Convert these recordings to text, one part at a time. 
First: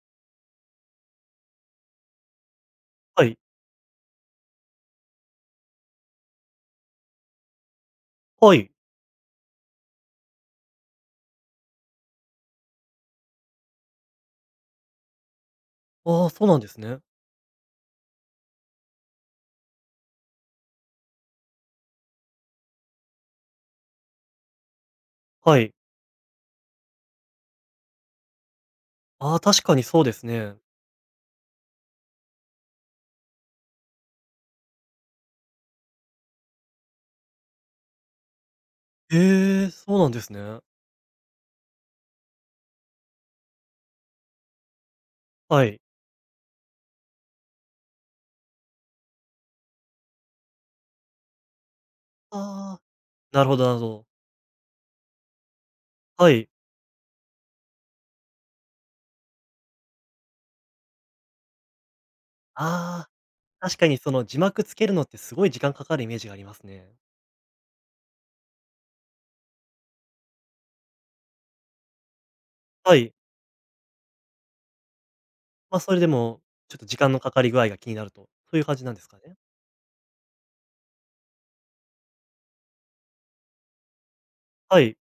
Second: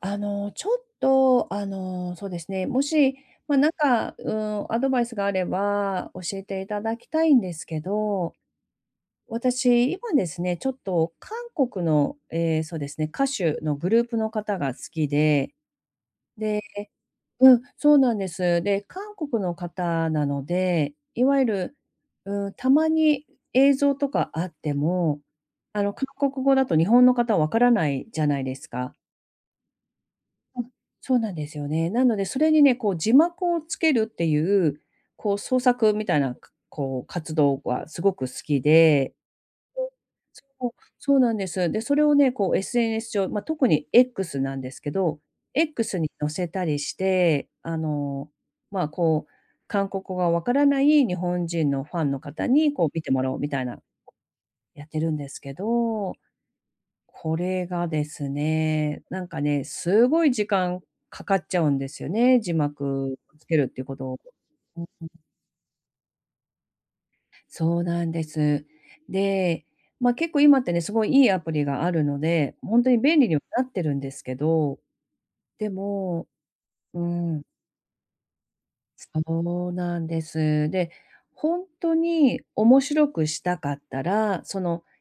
ちょっと、そうですね、もし、はい。まあ、なんか、アドバイスがあれば教えていただきたいんですけど、はい。私、今ですね、ちょっと韓国の、そうですね、歌手のグループの方が好きで、ああ、そうなでんですね。うん、そうなんです。で、韓国の方なので、いわゆる、うん、たまに映像とかあっても、はい。韓国語だと日本の方わからないじゃないですか。ああ、確かにそうですね。うん、そうなんですよね。なので、それにね、こう字幕をつけるっていう、こう創作みたいな、こう活動はすごく好きで、ええ、そうなんですね。そう、そうなんです。で、それをね、こう SNS 上、まあ、特に X なんですけど、はい。X に載せたりして、まあ、こう韓国語がわからない日本人のファンの方にああ、こう見てもらおうなみるほたどいなな、るほど。やってるんですけどはい。これがですね、なんかね、すごい時間かかっちゃうんですよね、字ああ、幕つけるっ確ていうかこにとそを。の字幕つうけるのん、ってすごい時間かかるイメージがありますね。そうなんです。で、まあ、結構今ってね、すごいいいアプリがあるので、本当はにい。便利にはなってるんですけど、でま、それでもも、ちょっと時う間のかん、かり具合が気になると、そういう感じなんですかね？そうなんです。で、本当に面白くしたかったら、そはのい。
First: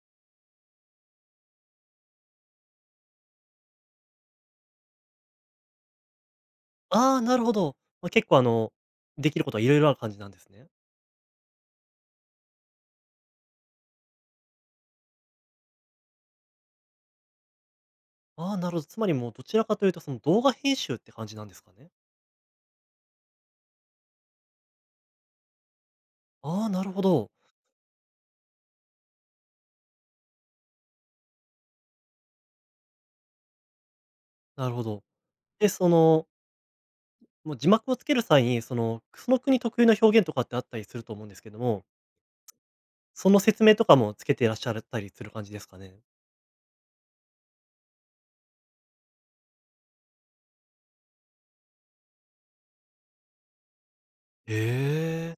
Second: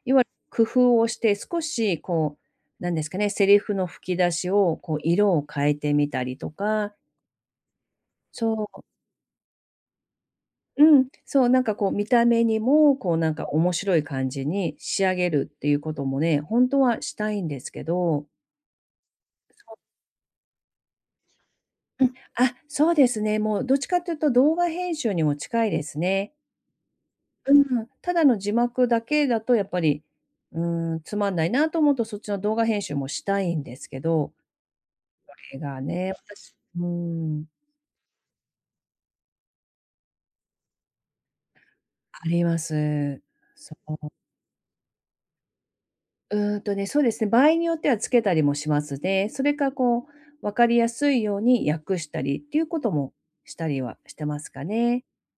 工夫をして少しこう、なんですかね、セリフの吹き出しをこう色を変えてみたりとか、ああ、なるほど。ま、結構あの、そできることは色々ある感じなんですね。なんかこう見た目にも、こうなんか面白い感じに仕上げるっていうこともね、ほんとはしたいんですけど、ああ、なるほど。つまりもうどちらそかとういうと、その動画編集って感じなんですかね？うん、あ、そうですね、もうどっちかっていうと動画編集にも近いですね。ああ、なるほど。うん、ただの字幕だけだとやっぱり、うーん、つまんないなと思うとそっちの動画編集もしたいんですけど、なるほど。それで、がそね、の私うーん、もう字幕をつける際に、その、その国特有の表現とかってあったりすると思うんですけども、あります。その説そ明とかう。もつけていらっしゃったりする感じですかね？うーんとね、そうですね、場合によってはつけたりもしますね。それかこう、わかりやすいように訳したりっていうこともしたりはしてますかね。へえ。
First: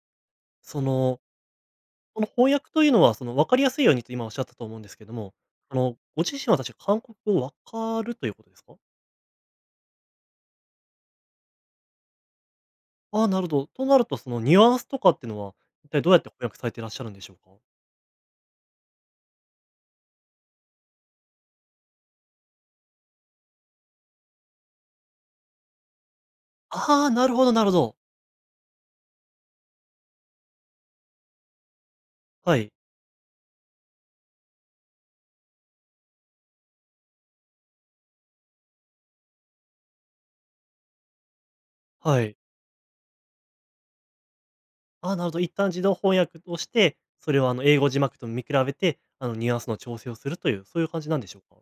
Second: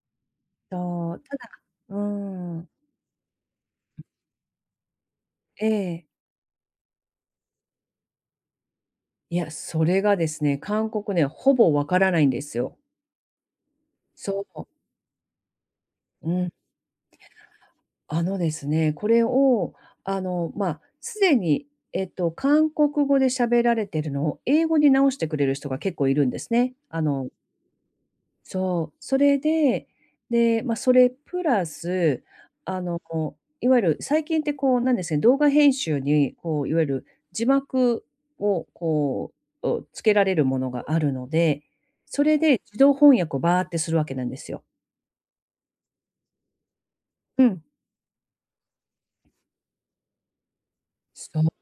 そと、の、ただうーこの翻ん、訳というのは、その、分かりやすいようにと今おっしゃったと思うんですけども、えあの、え。ご自身は確か韓国語わかるということですか？いや、それがですね、韓国ね、ほぼわからないんですよ。ああ、なるほど。となると、そのそニュう。アンスとかっていうのは、一体どうやってう翻ん。訳されていらっしゃるんでしょうか？あのですね、これを、すでに、韓国語で喋られてるのを英語に直してくれる人が結構いるんですね。ああ、なるほどなるほど。そう、それで、で、まあ、それプラス、はい、あの、いわゆる最近ってこうなんですね、動画編集にこういわゆる字幕をこう、おつけられるものがあるので、はそれい。で自動翻訳をバーってするわけなんですよ。ああ、なるほど。一旦自動翻訳をして、それうをあん。の、英語字幕と見比べて、あの、ニュアンスの調整をするという、そういう感じなんでしょそううか？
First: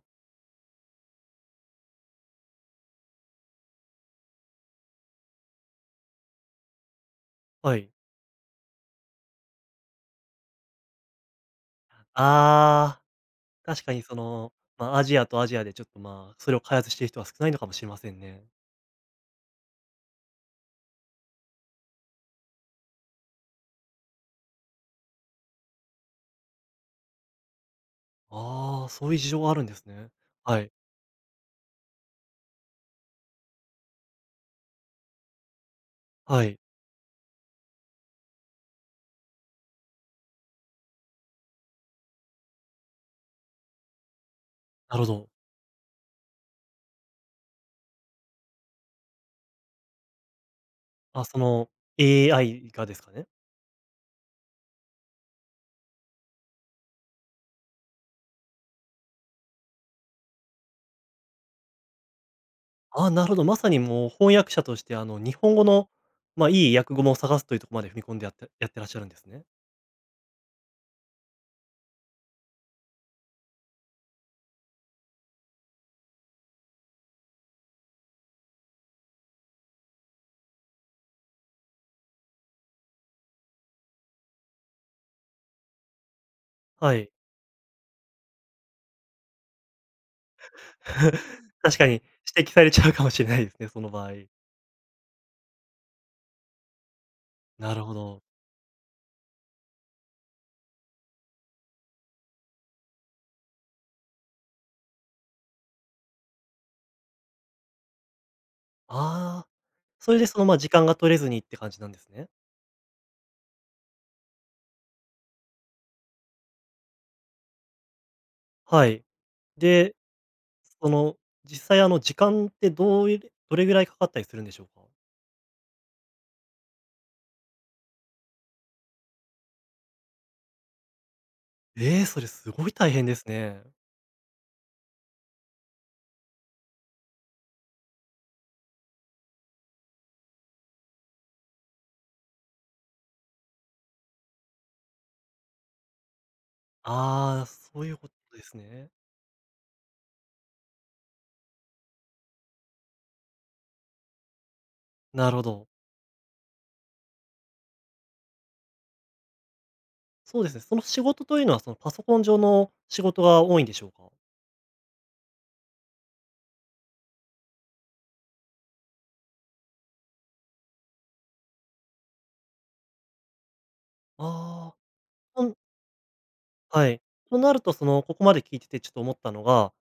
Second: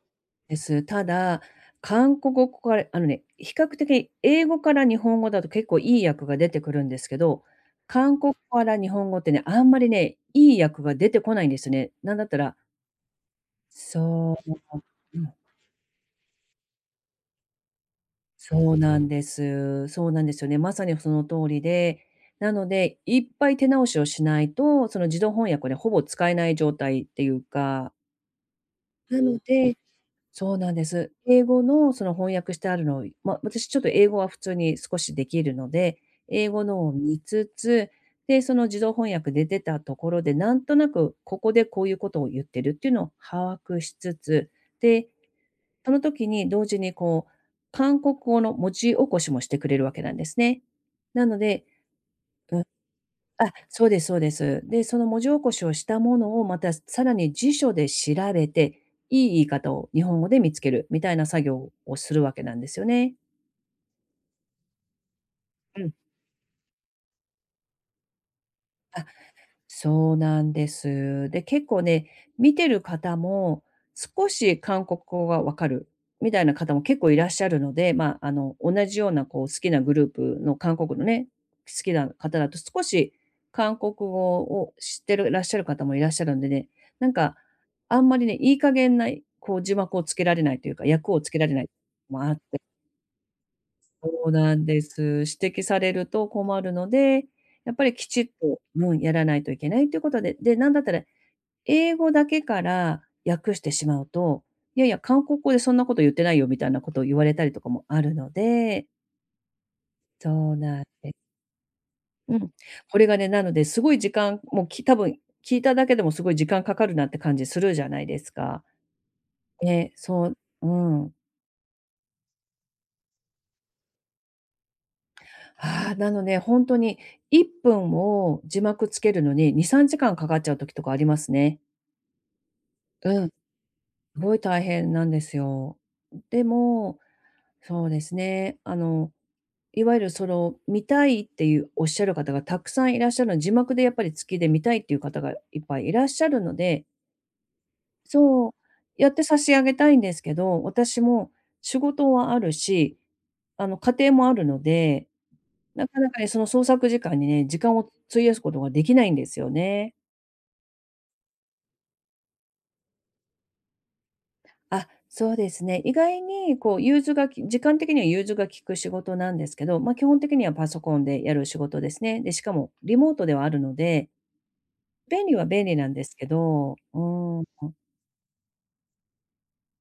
です。ただ、韓国語から、あのね、比較的英語から日本語だと結構いい訳が出てくるんですけど、はい。韓国語から日本語ってね、あんまりね、いい訳が出てこないんですね。なんだったらああ、確かにそその、う。まあ、アジうアん、とアジアでちょっと、まあ、それを開発している人は少ないのかもしれませんね。そうなんです。そうなんですよね。まさにその通りで、なので、いっぱい手直しをしないと、その自動翻訳でほぼ使えない状態っていうか、ああ、そういうな事の情があるんでですね。そうはない。んです。英語のその翻訳してあるのを、ま、私ちょっと英語は普通に少しできるので、は英い。語のを見つつ、で、その自動翻訳で出たところで、なんとなくここでこういうことを言ってるっていうのを把握しつつ、なるで、ほど。その時に同時にこう、韓国語の文字起こしもしてくれるわけなんですね。あ、なそのでの、うん、あ、AI がですかね？そうですそうです。で、その文字起こしをしたものをまたさらに辞書で調べて、いい言い方を日本語で見つけるみたいな作業をするわけなんですよああ、ね。なるほど。まさにもう翻訳者として、あの、日本語うの、ん。まあ、いい訳語も探すというところまで踏み込んでやってらっしゃるんですね。そうなんです。で、結構ね、見てる方も、少し韓国語がわかるみたいな方も結構いらっしゃるので、まあ、あの、同じようなこう好きなグループの韓国のね、好きな方だと少し韓国語を知ってるらっしゃる方もいらっしゃるんでね、はない。んか、あんまりね、いい加減な、こう字幕をつけられないというか、訳をつけられな い確かに、もあっ指摘てされちゃうかもしれないですね、その場合。そうなんです。指摘されると困るので、やなっぱるりほきちど。っと、うん、やらないといけないということで、で、なんだったら英語だけから訳してしまうと、いやいや、韓国語でそんなこと言ってないよみたいなことを言われたりとかもあるので、ああ。それでそその、うま、時なん間がで取す。れずにって感じなんですね。うん。これがね、なのですごい時間、もう多分聞いただけでもすごい時間かかるなって感じするじゃないですか。はい。えで、そう、うそんの、実際あの時間ってどれぐらいかかったりするんでしょうか？ああ、なので、本当に1分を字幕つけるのに2、3時間かかっちゃう時とかありますね。ええ、それすごい大変でうん、すすね。ごい大変なんですよ。でも、そうですね、あの、いわゆるその、見たいっていうおっしゃる方がたくさんいらっしゃるの字幕でやっぱり付きで見たいっていう方がいっぱいいらっしゃるので、ああ、そういうことでそう、すね。やって差し上げたいんですけど、私も仕事はあるし、あの、家庭もあるので、なるほど。なかなかね、その創作時間にね、時間を費やすことができないんですよね。そうですね、その仕事というのは、そのパソコン上の仕事が多いんでしょうか？あ、そうですね。意外にこう融通がき時間的には融通が利く仕事なんですけど、まあ、基本的にはパソコンでやる仕事ですね。で、しかもリモートではあるので、あ便利あはー。うん便利なんですけど、はうい。とーん、なると、その、ここまで聞いててちょっと思ったのが、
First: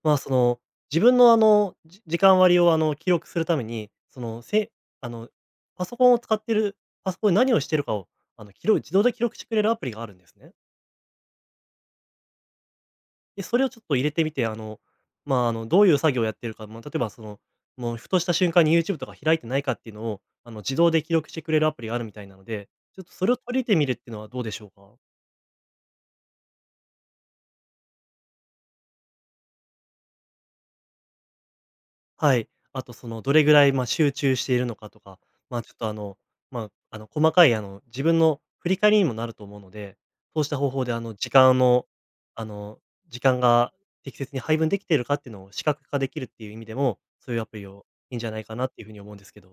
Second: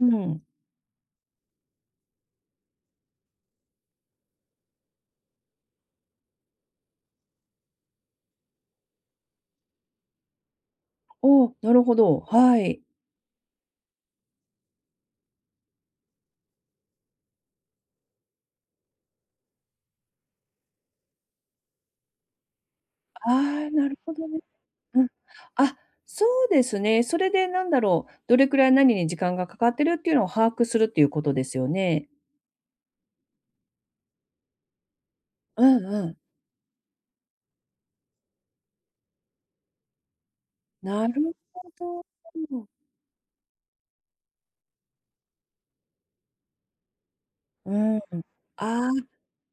うまあ、そん。の、自分のあの、時間割をあの、記録するために、その、あの、パソコンを使ってる、パソコンで何をしてるかを、あの、自動で記録してくれるアプリがあるんですね。おお、なるほど、はい。で、それをちょっと入れてみて、あの、まあ、あの、どういう作業をやってるか、まあ、例えばその、もうふとした瞬間に YouTube とか開いてないかっていうのを、あの、自動で記録してくれるアプリがあるみたいなので、ちょっとそあれを取り入あ、れてみなるっるていほうのどはね。どうでしょうか？うん。あ、そうですね。それでなんだろう、どれくらい何に時間がかかってるっていうのを把握するっていうことですよね。はい。あとそのどれぐらい、まあ、集中しているのかとか、まあ、うちょっんとあうん。の、まあ、あの、細かいあの、自分の振り返りにもなると思うので、そうした方法であなの、時る間の、ほあど。の、時間が適切に配分できているかっていうのを視覚化できるっていう意味でも、そういうアプリうをん。いいんじゃないかなっていうあふうに思あ、うんですけど、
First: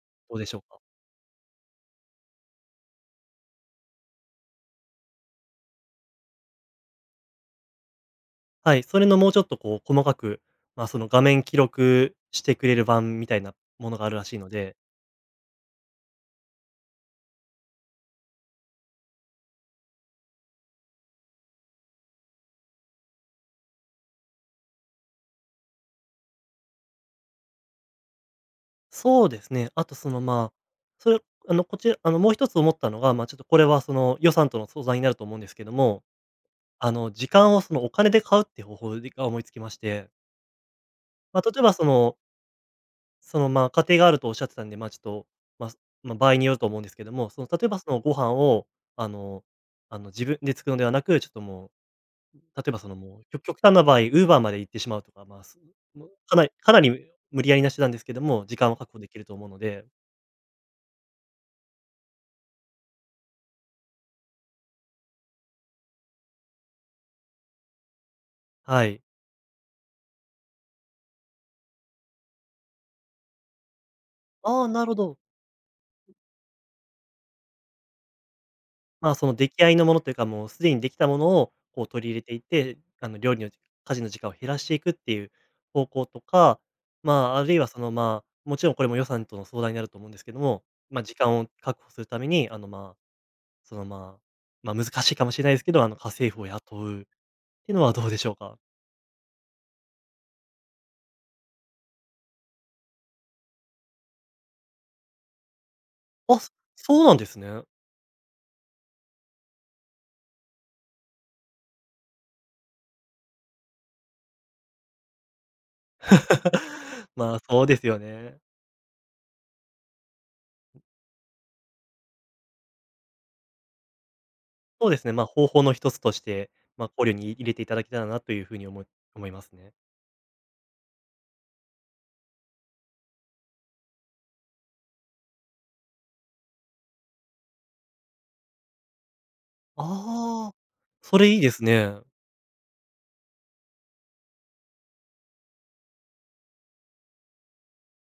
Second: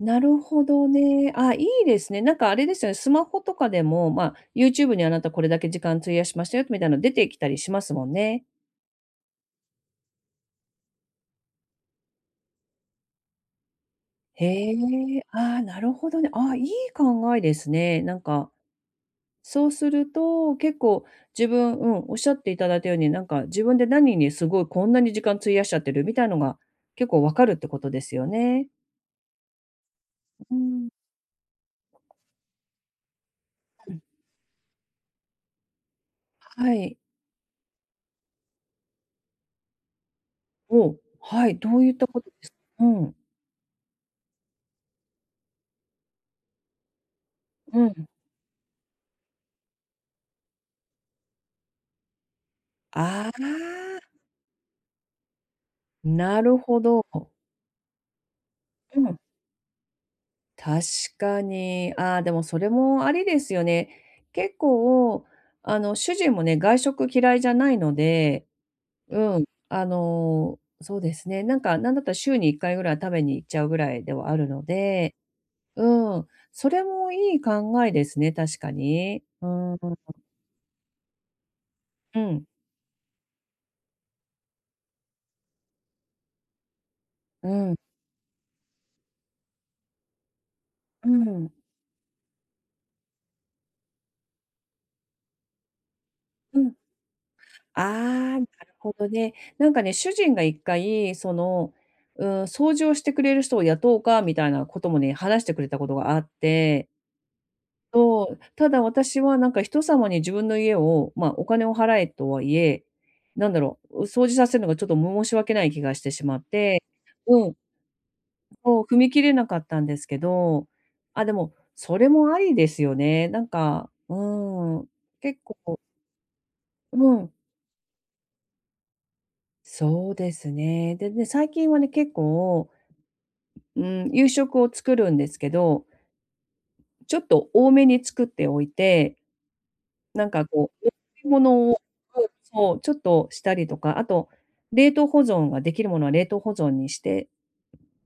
などるうでしょうほか？どね。あ、いいですね。なんかあれですよね、スマホとかでも、まあ、YouTube にあなたこれだけ時間費やしましたよみたいなの出てきたりしますもんね。はい、それのもうちょっとこう細かく、まあ、その画面記録してくれる版みたいなものがあるらしいのへで。え、ああ、なるほどね。ああ、いい考えですね。なんか、そうすると、結構うん、おっしゃっていただいたように、なんか自分で何にすごいこんなに時間費やしちゃってるみたいのが結構わかるってことですよね。そうですね。あとその、まあ、うん。それ、あの、こちら、あの、もう一つ思ったのが、まあ、ちょっとこれはその予算との相談になると思うんですけども、はあい。の、時間をそのお金で買うって方法でが思いつきまして、おまはあ、い、例えどばうそいったの、ことですかうん。その、まあ、家庭があるとおっしゃってたんで、まあ、ちょっと、まあ、まあ、場合によると思うんですけども、その、例えばうそのん。ご飯を、あの、あの、自分で作るのではなく、ちょっともう、例えばそのもう、あ極端な場合、あ、Uber まで行ってしまうとか、まあ、もうかななり、るかほなりど。無理やりな手段ですけども、時間を確保うでん。きると思うので、確かに。ああ、でもそれもありですよね。結構、あの、主人もね、外食嫌いじゃないので、はい。うん、あの、そうですね、なんか、なんだったら週に1回ぐらい食べに行っちゃうぐらいではあるのああ、なるほで、ど。うん、それもいい考えですね、確かまあ、に。そのう出来合ん、いのものというか、もうすでにできたものをこう取りう入れていっん、て、あの料理の家事の時間を減らしていくっていう方向とか、まあ、あうるいはん。その、まあ、もちろんこれも予算との相談になると思うんですけども、まあ、う時間をん、確保するために、あの、まあ、その、まあ、まあ、難しいかもしれないですけど、あの、家政婦をうん。雇うっていうあのはどうでしょうあ、なるか？ほどね。なんかね、主人が一回、その、うん、掃除をしてくれる人を雇おうかみたいなこともね、話してくれたことがあっあ、て、そうなんですね。そう、ただ私はなんか人様に自分の家を、まあ、お金を払えとはいえ、なんだろう、掃除させるのがちょっと申し訳ない気がしてしまって、まあ、うん、そうですよね。そう、踏み切れなかったんですけど、あ、でも、それもありですよね。なんか、うん、そうですね、まあ、結方法の構一つとして、まあ、考う慮にん入れていただけたらなというふうに思いますね。そうですね。でね、最近はね、結構、うん、夕食を作るんですけど、ちょっと多めに作っておいて、なんかああ、こそう、れいもいですのをね。うんそう、ちょっとしたりとか、あと冷凍保存ができるものは冷凍保存にして、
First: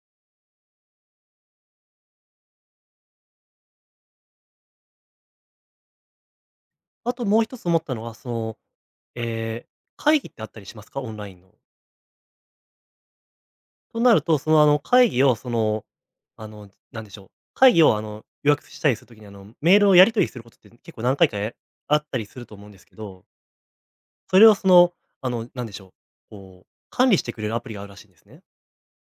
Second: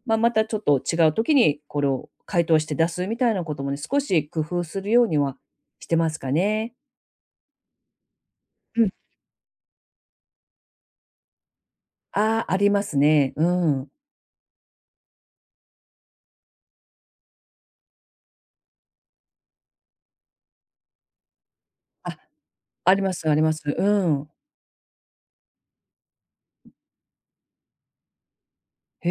まあ、またちょっと違う時にこれを解凍して出すみたいなこともね、少し工夫するようにはしてますかね。あともう一つ思ったのは、その、うん。ええ、会議ってあったりしますか？オンラインの。ああ、ありますね。うん。となると、その、あの、会議を、その、あの、なんでしょう、会議を、あの、予約したりするときに、あの、メールをやり取りすることって結構何回か、あっあ、たりすると思うんですあけりまど、すあります。うん。それを、その、あの、なんでしょう、こう、管理してくれるアプリがあるらしいんですね。へ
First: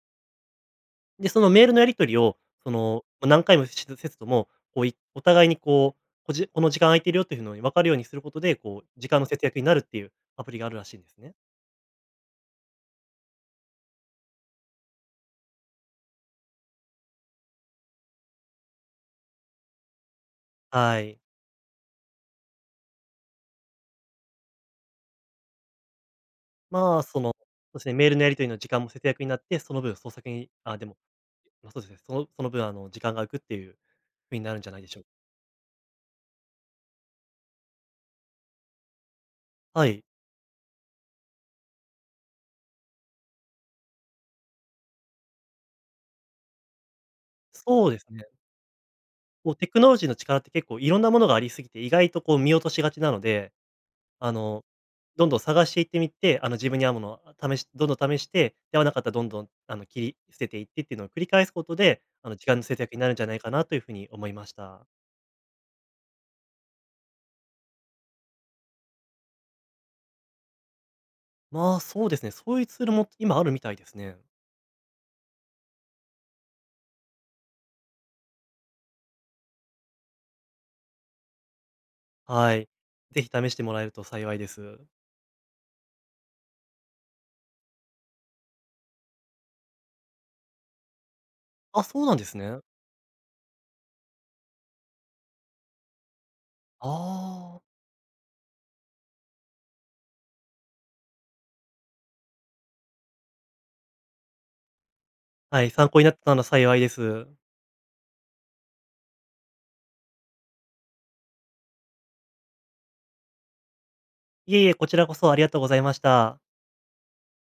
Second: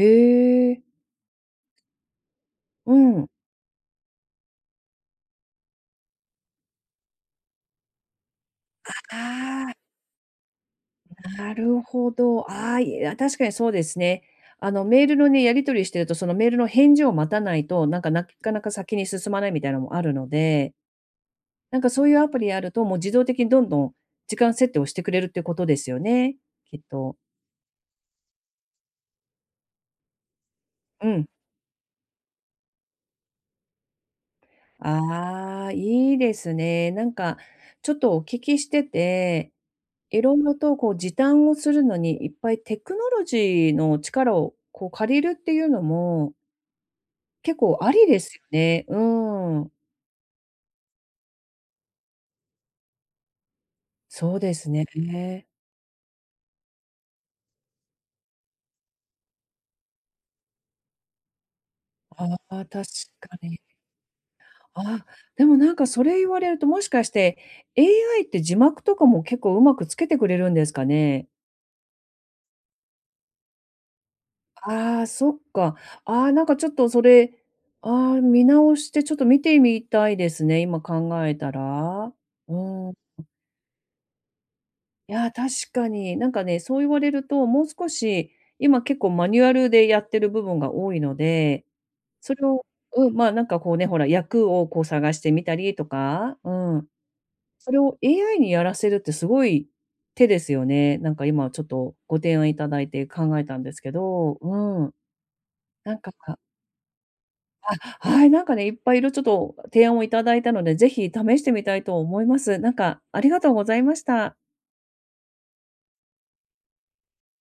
え。で、そのメールのやり取りを、そうの、ん。ま何回もせずとも、こう、お互いにこう、この時間空いてるよっていうのに分かるようにすることで、こう、時間の節約にあなるっあ。ていうアプリがあるらしいんですね。なるほど。ああ、いや、確かにそうですね。あの、メールのね、やり取りしてると、そのメールの返事を待たないと、なんか、なかなか先に進まないみたいなのもあるので、はい。なんかそういうアプリやると、もう自動的にどんどん時間設定をしてくれるってことですよね、きっまあ、と。その、そうですね、メールのやり取りの時間も節約になって、その分創作にあ、でも、うん。まあ、そうですね、そのその分、あの、時間が浮くっていう風になるんじゃないでしょうか。ああ、いいですね。なんか、ちょっとお聞きしてて、はい。いろいろとこう時短をするのに、いっぱいテクノロジーの力をこう借りるっていうのも、結構そあうですりでね。すよね。うこう、テん。クノロジーの力って結構いろんなものがありすぎて、意外とこう見落としがちなのであそうでの、すね。どんどん探していってみて、あの、自分に合うものをどんどん試して、で、合わなかったらどんどん、あの、切り捨てていってっていうのを繰り返すことで、ああの、時間のあ、確節約になるんじゃかないかに。なというふうに思いました。ああ、でもなんかそれ言われると、もしかして AI って字幕とかも結構うまくつけてくれるんですかね？まあ、そうですね、そういうツールも今あるみたいですね。ああ、そっか。ああ、なんかちょっとそれ、ああ、見直してちょっと見てみたいですね、今考えたら。うはい。ん。ぜひ試してもらえると幸いです。いや、確かに。なんかね、そう言われると、もう少し、今結構マニュアルでやってる部分が多いのであ、そうなんでそすれね。をうん、まあ、なんかこうね、ほら、役をこう探してみたりとか、うん、ああ。それを AI にやらせるってすごい手ですよね。なんか今ちょっとご提案いただいて考えたんですけど、うん。はい、参なん考にか、なったなら幸いです。あ、はい、なんかね、いっぱいちょっと提案をいただいたので、ぜひ試してみたいと思います。なんかありがとうございました。いえいえ、こちらこそありがとうございました。